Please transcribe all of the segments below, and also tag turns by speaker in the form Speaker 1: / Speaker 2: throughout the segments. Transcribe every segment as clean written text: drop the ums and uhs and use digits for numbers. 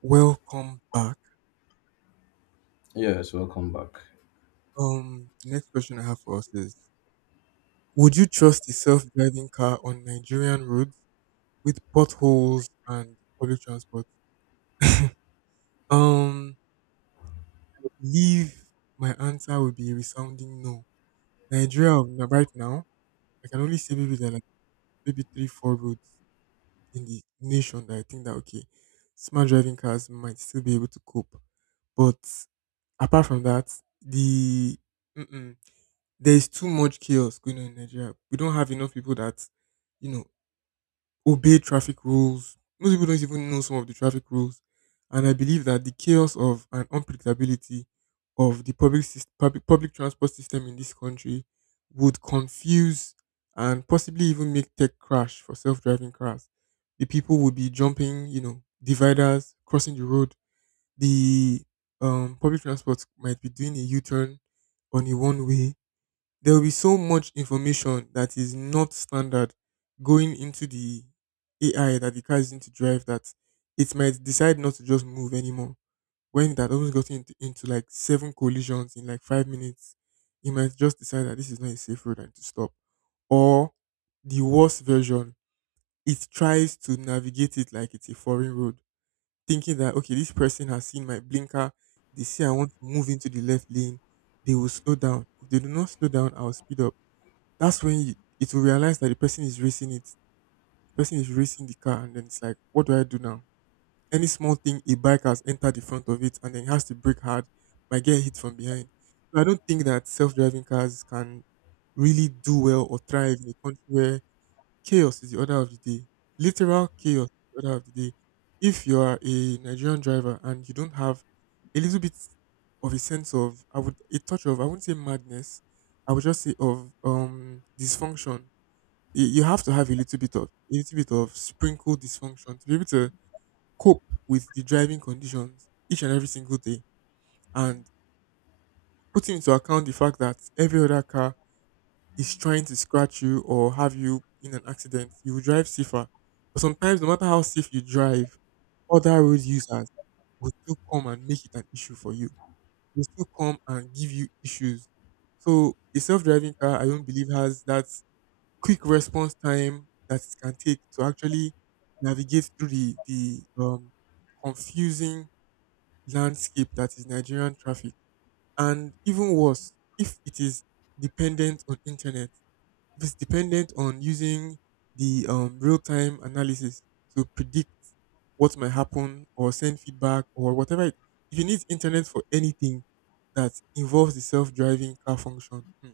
Speaker 1: Welcome back.
Speaker 2: Yes, welcome back.
Speaker 1: The next question I have for us is: would you trust a self-driving car on Nigerian roads with potholes and public transport? Um, I believe my answer would be a resounding no. Right now, I can only say maybe there are like maybe three, four roads in the nation that I think that okay, smart driving cars might still be able to cope. But apart from that, the mm-mm. there is too much chaos going on in Nigeria. We don't have enough people that, you know, obey traffic rules. Most people don't even know some of the traffic rules. And I believe that the chaos of and unpredictability of the public transport system in this country would confuse and possibly even make tech crash for self-driving cars. The people would be jumping dividers, crossing the road. The public transport might be doing a U-turn on a one-way. There will be so much information that is not standard going into the AI that the car is going to drive that it might decide not to just move anymore. When that almost got into like seven collisions in like 5 minutes, it might just decide that this is not a safe road and to stop. Or the worst version, it tries to navigate it like it's a foreign road, thinking that okay, this person has seen my blinker, they see I want to move into the left lane, they will slow down. If they do not slow down, I'll speed up. that's when you, it will realize that the person is racing it. The person is racing the car, and then it's like, what do I do now? Any small thing, a bike has entered the front of it, and then it has to brake hard, might get hit from behind. So I don't think that self-driving cars can really do well or thrive in a country where chaos is the order of the day. Literal chaos is the order of the day. If you are a Nigerian driver and you don't have a little bit of a sense of, I would a touch of, I wouldn't say madness, I would just say of dysfunction. You have to have a little bit of a little bit of sprinkle dysfunction to be able to cope with the driving conditions each and every single day, and putting into account the fact that every other car is trying to scratch you or have you in an accident, you will drive safer. But sometimes, no matter how safe you drive, other road users will still come and make it an issue for you, will still come and give you issues. So a self-driving car, I don't believe has that quick response time that it can take to actually navigate through the confusing landscape that is Nigerian traffic. And even worse, if it is dependent on internet, if it's dependent on using the real time analysis to predict what might happen or send feedback or whatever. If you need internet for anything that involves the self driving car function,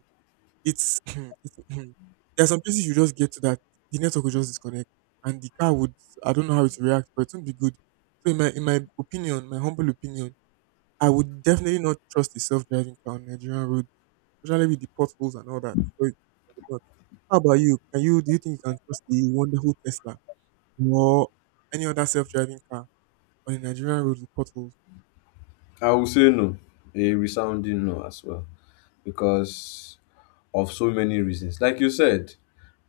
Speaker 1: it's it's there are some places you just get to that the network will just disconnect, and the car would. I don't know how it will react, but it won't be good. So in my opinion, my humble opinion, I would definitely not trust a self driving car on Nigerian roads, especially with the potholes and all that. So I would not. How about you? Can you Do you think you can trust the wonderful Tesla or any other self driving car on a Nigerian road with potholes?
Speaker 2: I will say no, a resounding no as well, because of so many reasons. Like you said,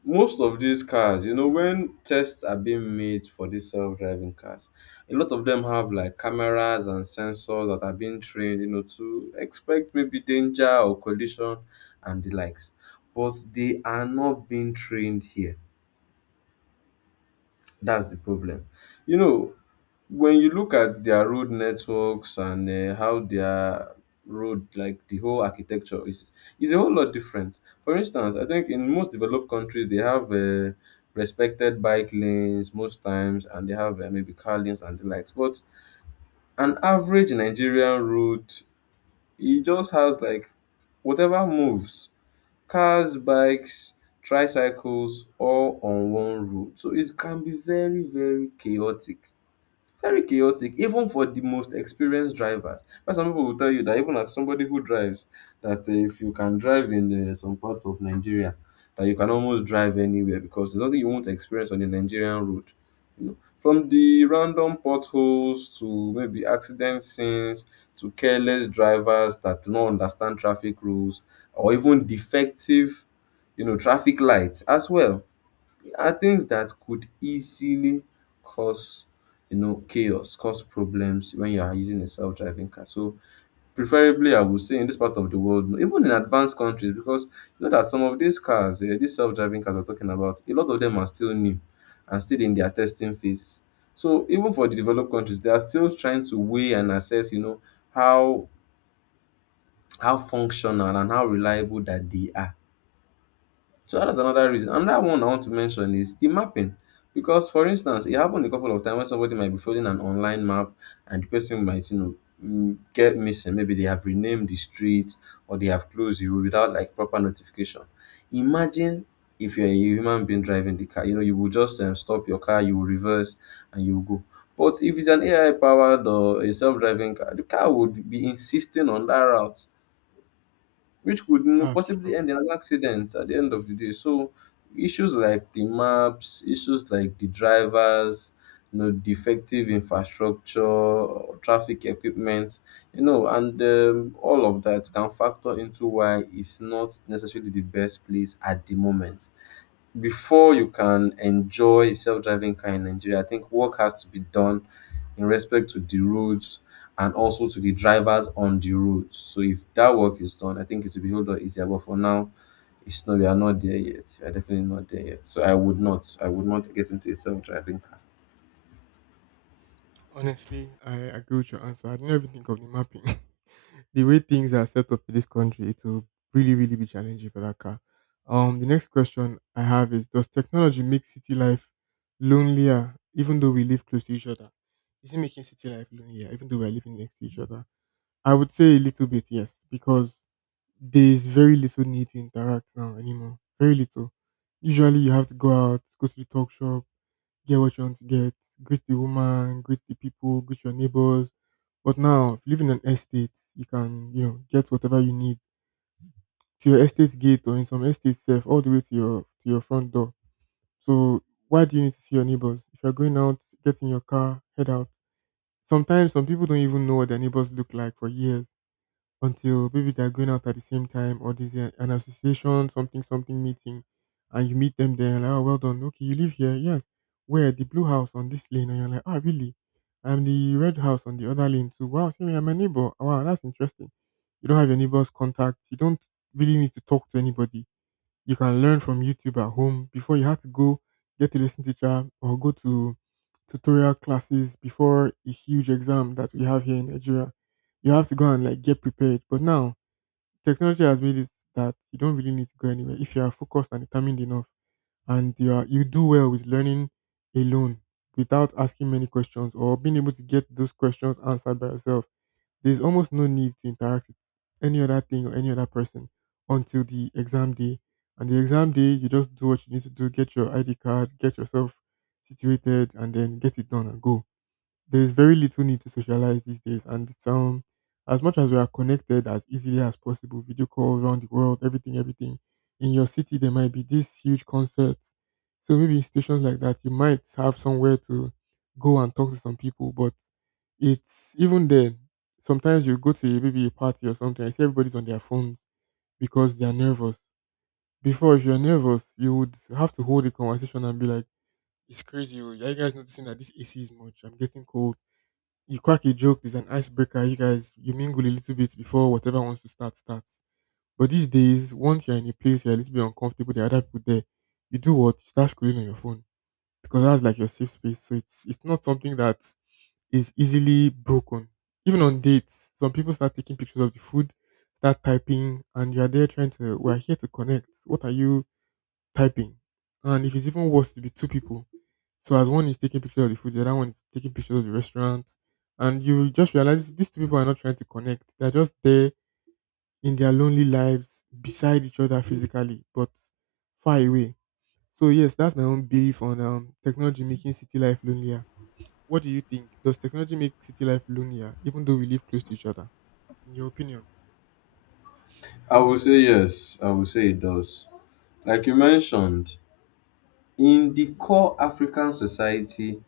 Speaker 2: most of these cars, you know, when tests are being made for these self driving cars, a lot of them have like cameras and sensors that are being trained, you know, to expect maybe danger or collision and the likes. But they are not being trained here. That's the problem. You know, when you look at their road networks and how their road, like the whole architecture is a whole lot different. For instance, I think in most developed countries, they have respected bike lanes most times, and they have maybe car lanes and the likes. But an average Nigerian road, it just has like whatever moves, cars, bikes, tricycles, all on one road, so it can be very, very chaotic, very chaotic, even for the most experienced drivers. But some people will tell you that even as somebody who drives, that if you can drive in some parts of Nigeria, that you can almost drive anywhere, because there's nothing you won't experience on the Nigerian road. You know, from the random potholes to maybe accident scenes, to careless drivers that do not understand traffic rules, or even defective, you know, traffic lights as well, are things that could easily cause, you know, chaos, cause problems when you are using a self-driving car. So preferably, I would say in this part of the world, even in advanced countries, because you know that some of these cars, these self-driving cars we're talking about, a lot of them are still new and still in their testing phases. So even for the developed countries, they are still trying to weigh and assess, you know, how how functional and how reliable that they are. So that's another reason. Another one I want to mention is the mapping. Because for instance, it happened a couple of times when somebody might be following an online map and the person might, you know, get missing. Maybe they have renamed the street or they have closed you without like proper notification. Imagine if you're a human being driving the car, you know, you will just stop your car, you will reverse and you will go. But if it's an AI powered or a self driving car, the car would be insisting on that route, which could
Speaker 1: Ah, sure.
Speaker 2: possibly end in an accident at the end of the day. So issues like the maps, issues like the drivers, you know, defective infrastructure, traffic equipment, you know, and all of that can factor into why it's not necessarily the best place at the moment. Before you can enjoy a self-driving car in Nigeria, I think work has to be done in respect to the roads, and also to the drivers on the roads. So if that work is done, I think it will be a whole lot easier. But for now, it's not, we are not there yet. We are definitely not there yet. So I would not. I would not get into a self-driving car.
Speaker 1: Honestly, I agree with your answer. I didn't even think of the mapping. The way things are set up in this country, it will really, really be challenging for that car. The next question I have is: does technology make city life lonelier, even though we live close to each other? Is it making city life lonelier, even though we are living next to each other? I would say a little bit, yes, because there is very little need to interact now anymore. Very little. Usually, you have to go out, go to the talk shop, get what you want to get, greet the woman, greet the people, greet your neighbors. But now, if you live in an estate, you can get whatever you need to your estate gate, or in some estate self, all the way to your front door. So why do you need to see your neighbors? If you're going out, get in your car, head out. Sometimes some people don't even know what their neighbors look like for years, until maybe they're going out at the same time, or there's an association something something meeting, and you meet them there, and like, oh, well done, okay, you live here, yes, where, the blue house on this lane, and you're like, ah, really? And the red house on the other lane too, wow, see, I'm a neighbor, wow, that's interesting. You don't have your neighbor's contact, you don't really need to talk to anybody. You can learn from YouTube at home. Before, you had to go get a lesson teacher or go to tutorial classes before a huge exam that we have here in Nigeria. You have to go and like get prepared. But now technology has made it that you don't really need to go anywhere if you are focused and determined enough, and you do well with learning alone, without asking many questions or being able to get those questions answered by yourself. There's almost no need to interact with any other thing or any other person until the exam day. And the exam day, you just do what you need to do, get your ID card, get yourself situated, and then get it done and go. There's very little need to socialize these days. And it's, as much as we are connected as easily as possible, video calls around the world, everything, everything. In your city, there might be these huge concerts. So maybe in situations like that, you might have somewhere to go and talk to some people. But it's even then, sometimes you go to a, maybe a party or something, I see everybody's on their phones because they are nervous. Before, if you're nervous, you would have to hold a conversation and be like, it's crazy. Oh, are you guys noticing that this AC is much? I'm getting cold. You crack a joke, there's an icebreaker. You guys, you mingle a little bit before whatever wants to start, starts. But these days, once you're in a place you're a little bit uncomfortable, there are other people there. You do what? You start scrolling on your phone, because that's like your safe space. So it's not something that is easily broken. Even on dates, some people start taking pictures of the food, start typing, and you're there trying to. We're here to connect. What are you? Typing. And if it's even worse to be two people. So as one is taking pictures of the food, the other one is taking pictures of the restaurant. And you just realize these two people are not trying to connect. They're just there in their lonely lives, beside each other physically, but far away. So yes, that's my own belief on technology making city life lonelier. What do you think? Does technology make city life lonelier, even though we live close to each other? In your opinion?
Speaker 2: I would say yes. I would say it does. Like you mentioned, in the core African society,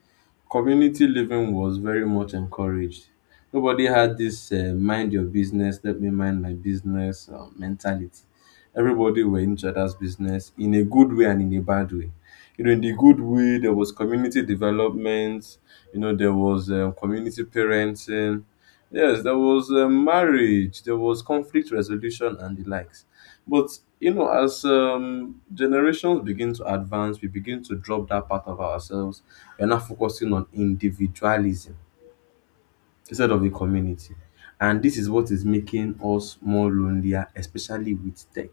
Speaker 2: community living was very much encouraged. Nobody had this mind your business, let me mind my business mentality. Everybody were in each other's business in a good way and in a bad way. You know, in the good way, there was community development, you know, there was community parenting. Yes, there was marriage, there was conflict resolution and the likes. But, you know, as generations begin to advance, we begin to drop that part of ourselves. You're now focusing on individualism instead of the community. And this is what is making us more lonelier, especially with tech.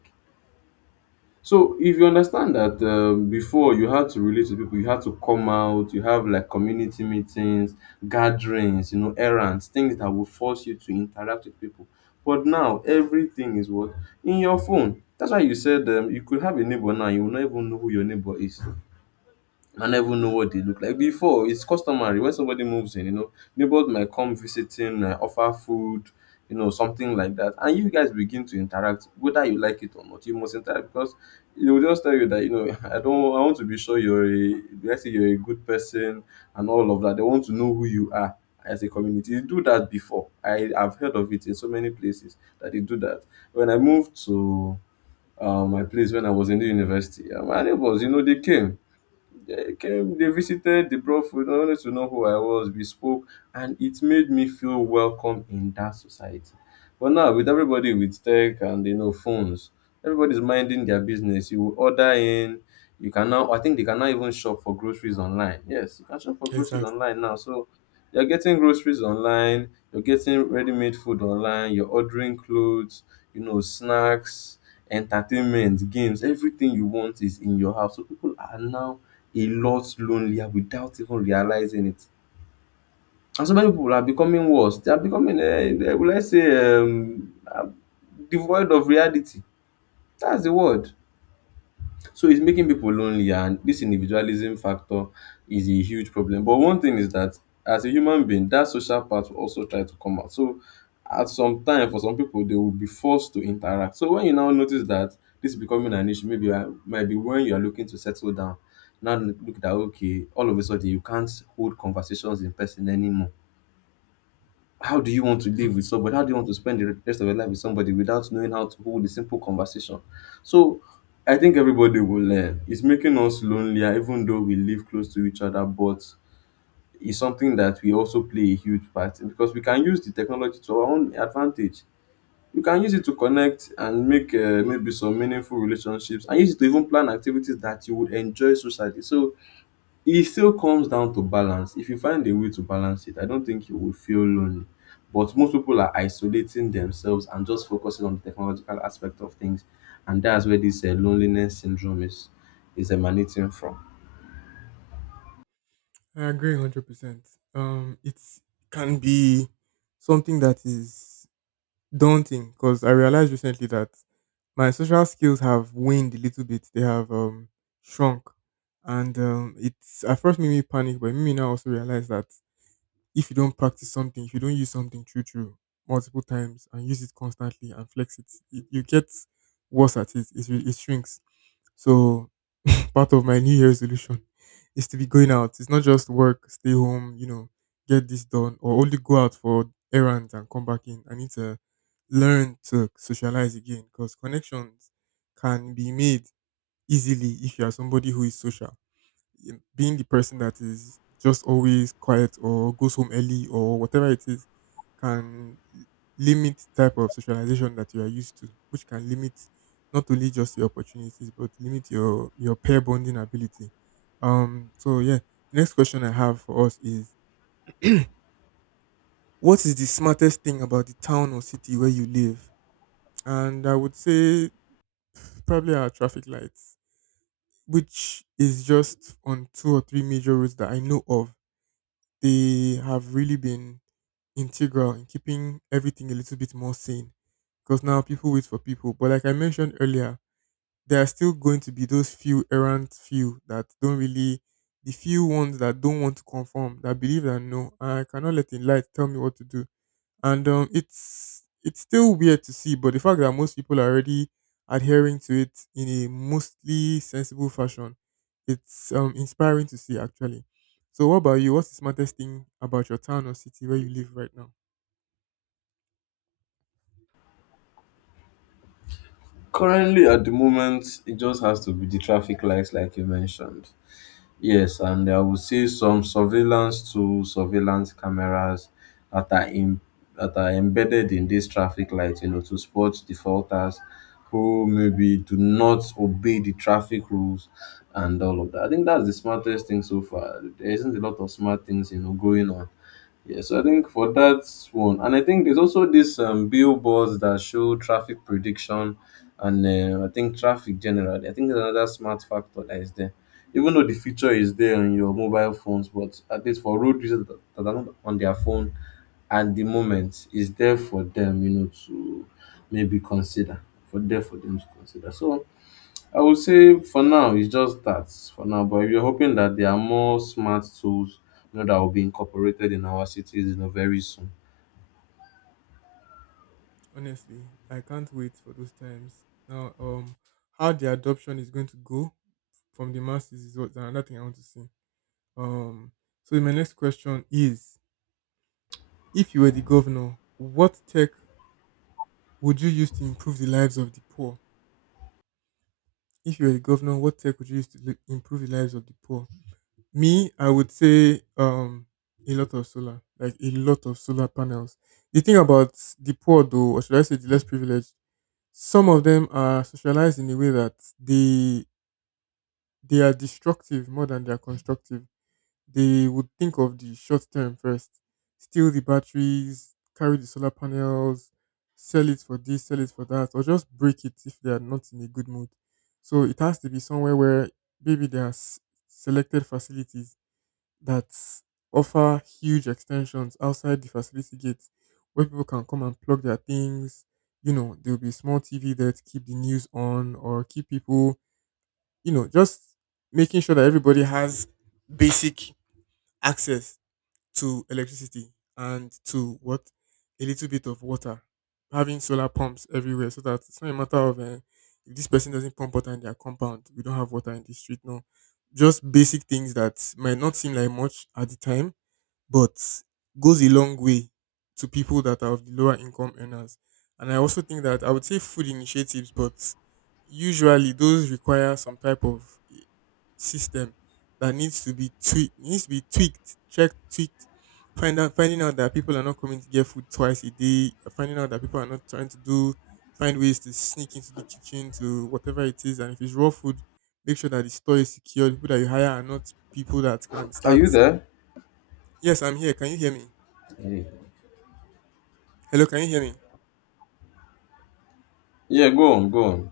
Speaker 2: So if you understand that, before you had to relate to people, you had to come out, you have like community meetings, gatherings, you know, errands, things that will force you to interact with people. But now everything is what, in your phone. That's why you said, you could have a neighbor now, you will not even know who your neighbor is. I never know what they look like. Before, it's customary when somebody moves in, you know, neighbors might come visiting, offer food, you know, something like that. And you guys begin to interact, whether you like it or not. You must interact, because it will just tell you that, you know, I don't, I want to be sure you're a, let's say you're a good person and all of that. They want to know who you are as a community. They do that before. I have heard of it in so many places that they do that. When I moved to my place when I was in the university, my neighbors, you know, they came, they came, they visited, they brought food, they wanted to know who I was, we spoke, and it made me feel welcome in that society. But now, with everybody, with tech and you know phones, everybody's minding their business. You will order in, you can now, I think they can now even shop for groceries online. Yes, you can shop for groceries
Speaker 1: Exactly.
Speaker 2: online now. So you're getting groceries online, you're getting ready-made food online, you're ordering clothes, you know, snacks, entertainment, games, everything you want is in your house. So people are now a lot lonelier without even realizing it. And so many people are becoming worse. They are becoming, devoid of reality. That's the word. So it's making people lonely, and this individualism factor is a huge problem. But one thing is that as a human being, that social part will also try to come out. So at some time, for some people, they will be forced to interact. So when you now notice that this is becoming an issue, maybe might be when you are looking to settle down. Now look that okay, all of a sudden you can't hold conversations in person anymore. How do you want to live with somebody? How do you want to spend the rest of your life with somebody without knowing how to hold a simple conversation? So I think everybody will learn. It's making us lonelier, even though we live close to each other, but it's something that we also play a huge part in, because we can use the technology to our own advantage. We can use it to connect and make maybe some meaningful relationships, and use it to even plan activities that you would enjoy socially. So it still comes down to balance. If you find a way to balance it, I don't think you will feel lonely, but most people are isolating themselves and just focusing on the technological aspect of things, and that's where this loneliness syndrome is emanating from.
Speaker 1: I agree 100%. It can be something that is daunting, because I realized recently that my social skills have waned a little bit. They have shrunk. And it's at first made me panic, but made me now also realize that if you don't practice something, if you don't use something true, true, multiple times and use it constantly and flex it, you get worse at it. It shrinks. So part of my New Year resolution is to be going out. It's not just work, stay home, get this done, or only go out for errands and come back in. I need to learn to socialize again, because connections can be made easily if you are somebody who is social. Being the person that is just always quiet or goes home early or whatever it is can limit the type of socialization that you are used to, which can limit not only just your opportunities but limit your pair bonding ability. So yeah, the next question I have for us is, what is the smartest thing about the town or city where you live? And I would say probably our traffic lights, which is just on two or three major roads that I know of. They have really been integral in keeping everything a little bit more sane, because now people wait for people. But like I mentioned earlier, there are still going to be those few errant few that don't really, the few ones that don't want to conform, that believe that no, I cannot let the light tell me what to do. And it's still weird to see, but the fact that most people are already adhering to it in a mostly sensible fashion, it's inspiring to see actually. So, what about you? What's the smartest thing about your town or city where you live right now?
Speaker 2: Currently, at the moment, it just has to be the traffic lights, like you mentioned. Yes, and I would say some surveillance cameras that are in that are embedded in this traffic light, you know, to spot defaulters who maybe do not obey the traffic rules and all of that. I think that's the smartest thing so far. There isn't a lot of smart things, you know, going on. Yeah, so I think for that one, and I think there's also this billboards that show traffic prediction, and I think traffic generally. I think there's another smart factor that is there, even though the feature is there on your mobile phones, but at least for road users that are not on their phone, at the moment is there for them, you know, to maybe consider, for them to consider. So I would say for now it's just that for now, but we're hoping that there are more smart tools, you know, that will be incorporated in our cities, you know, very soon.
Speaker 1: Honestly, I can't wait for those times. Now, how the adoption is going to go from the masses is what another thing I want to see. Um, so my next question is: if you were the governor, what tech would you use to improve the lives of the poor? If you were a governor, what tech would you use to improve the lives of the poor? Me, I would say a lot of solar, like a lot of solar panels. The thing about the poor, though, or should I say the less privileged, some of them are socialized in a way that they are destructive more than they are constructive. They would think of the short term first, steal the batteries, carry the solar panels, sell it for this, sell it for that, or just break it if they are not in a good mood. So it has to be somewhere where maybe there are selected facilities that offer huge extensions outside the facility gates, where people can come and plug their things. You know, there will be a small TV there to keep the news on, or keep people, you know, just making sure that everybody has basic access to electricity, and to what, a little bit of water. Having solar pumps everywhere, so that it's not a matter of if this person doesn't pump water in their compound, we don't have water in the street. No, just basic things that might not seem like much at the time, but goes a long way to people that are of the lower income earners. And I also think that I would say food initiatives, but usually those require some type of system that needs to be tweaked, needs to be tweaked, checked, tweaked. Finding out that people are not coming to get food twice a day, finding out that people are not trying to do, find ways to sneak into the kitchen to whatever it is. And if it's raw food, make sure that the store is secure. The people that you hire are not people that can
Speaker 2: Are
Speaker 1: start.
Speaker 2: you there?
Speaker 1: Yes, I'm here. Can you hear me?
Speaker 2: Yeah.
Speaker 1: Hello, can you hear me?
Speaker 2: Yeah, go on, go on.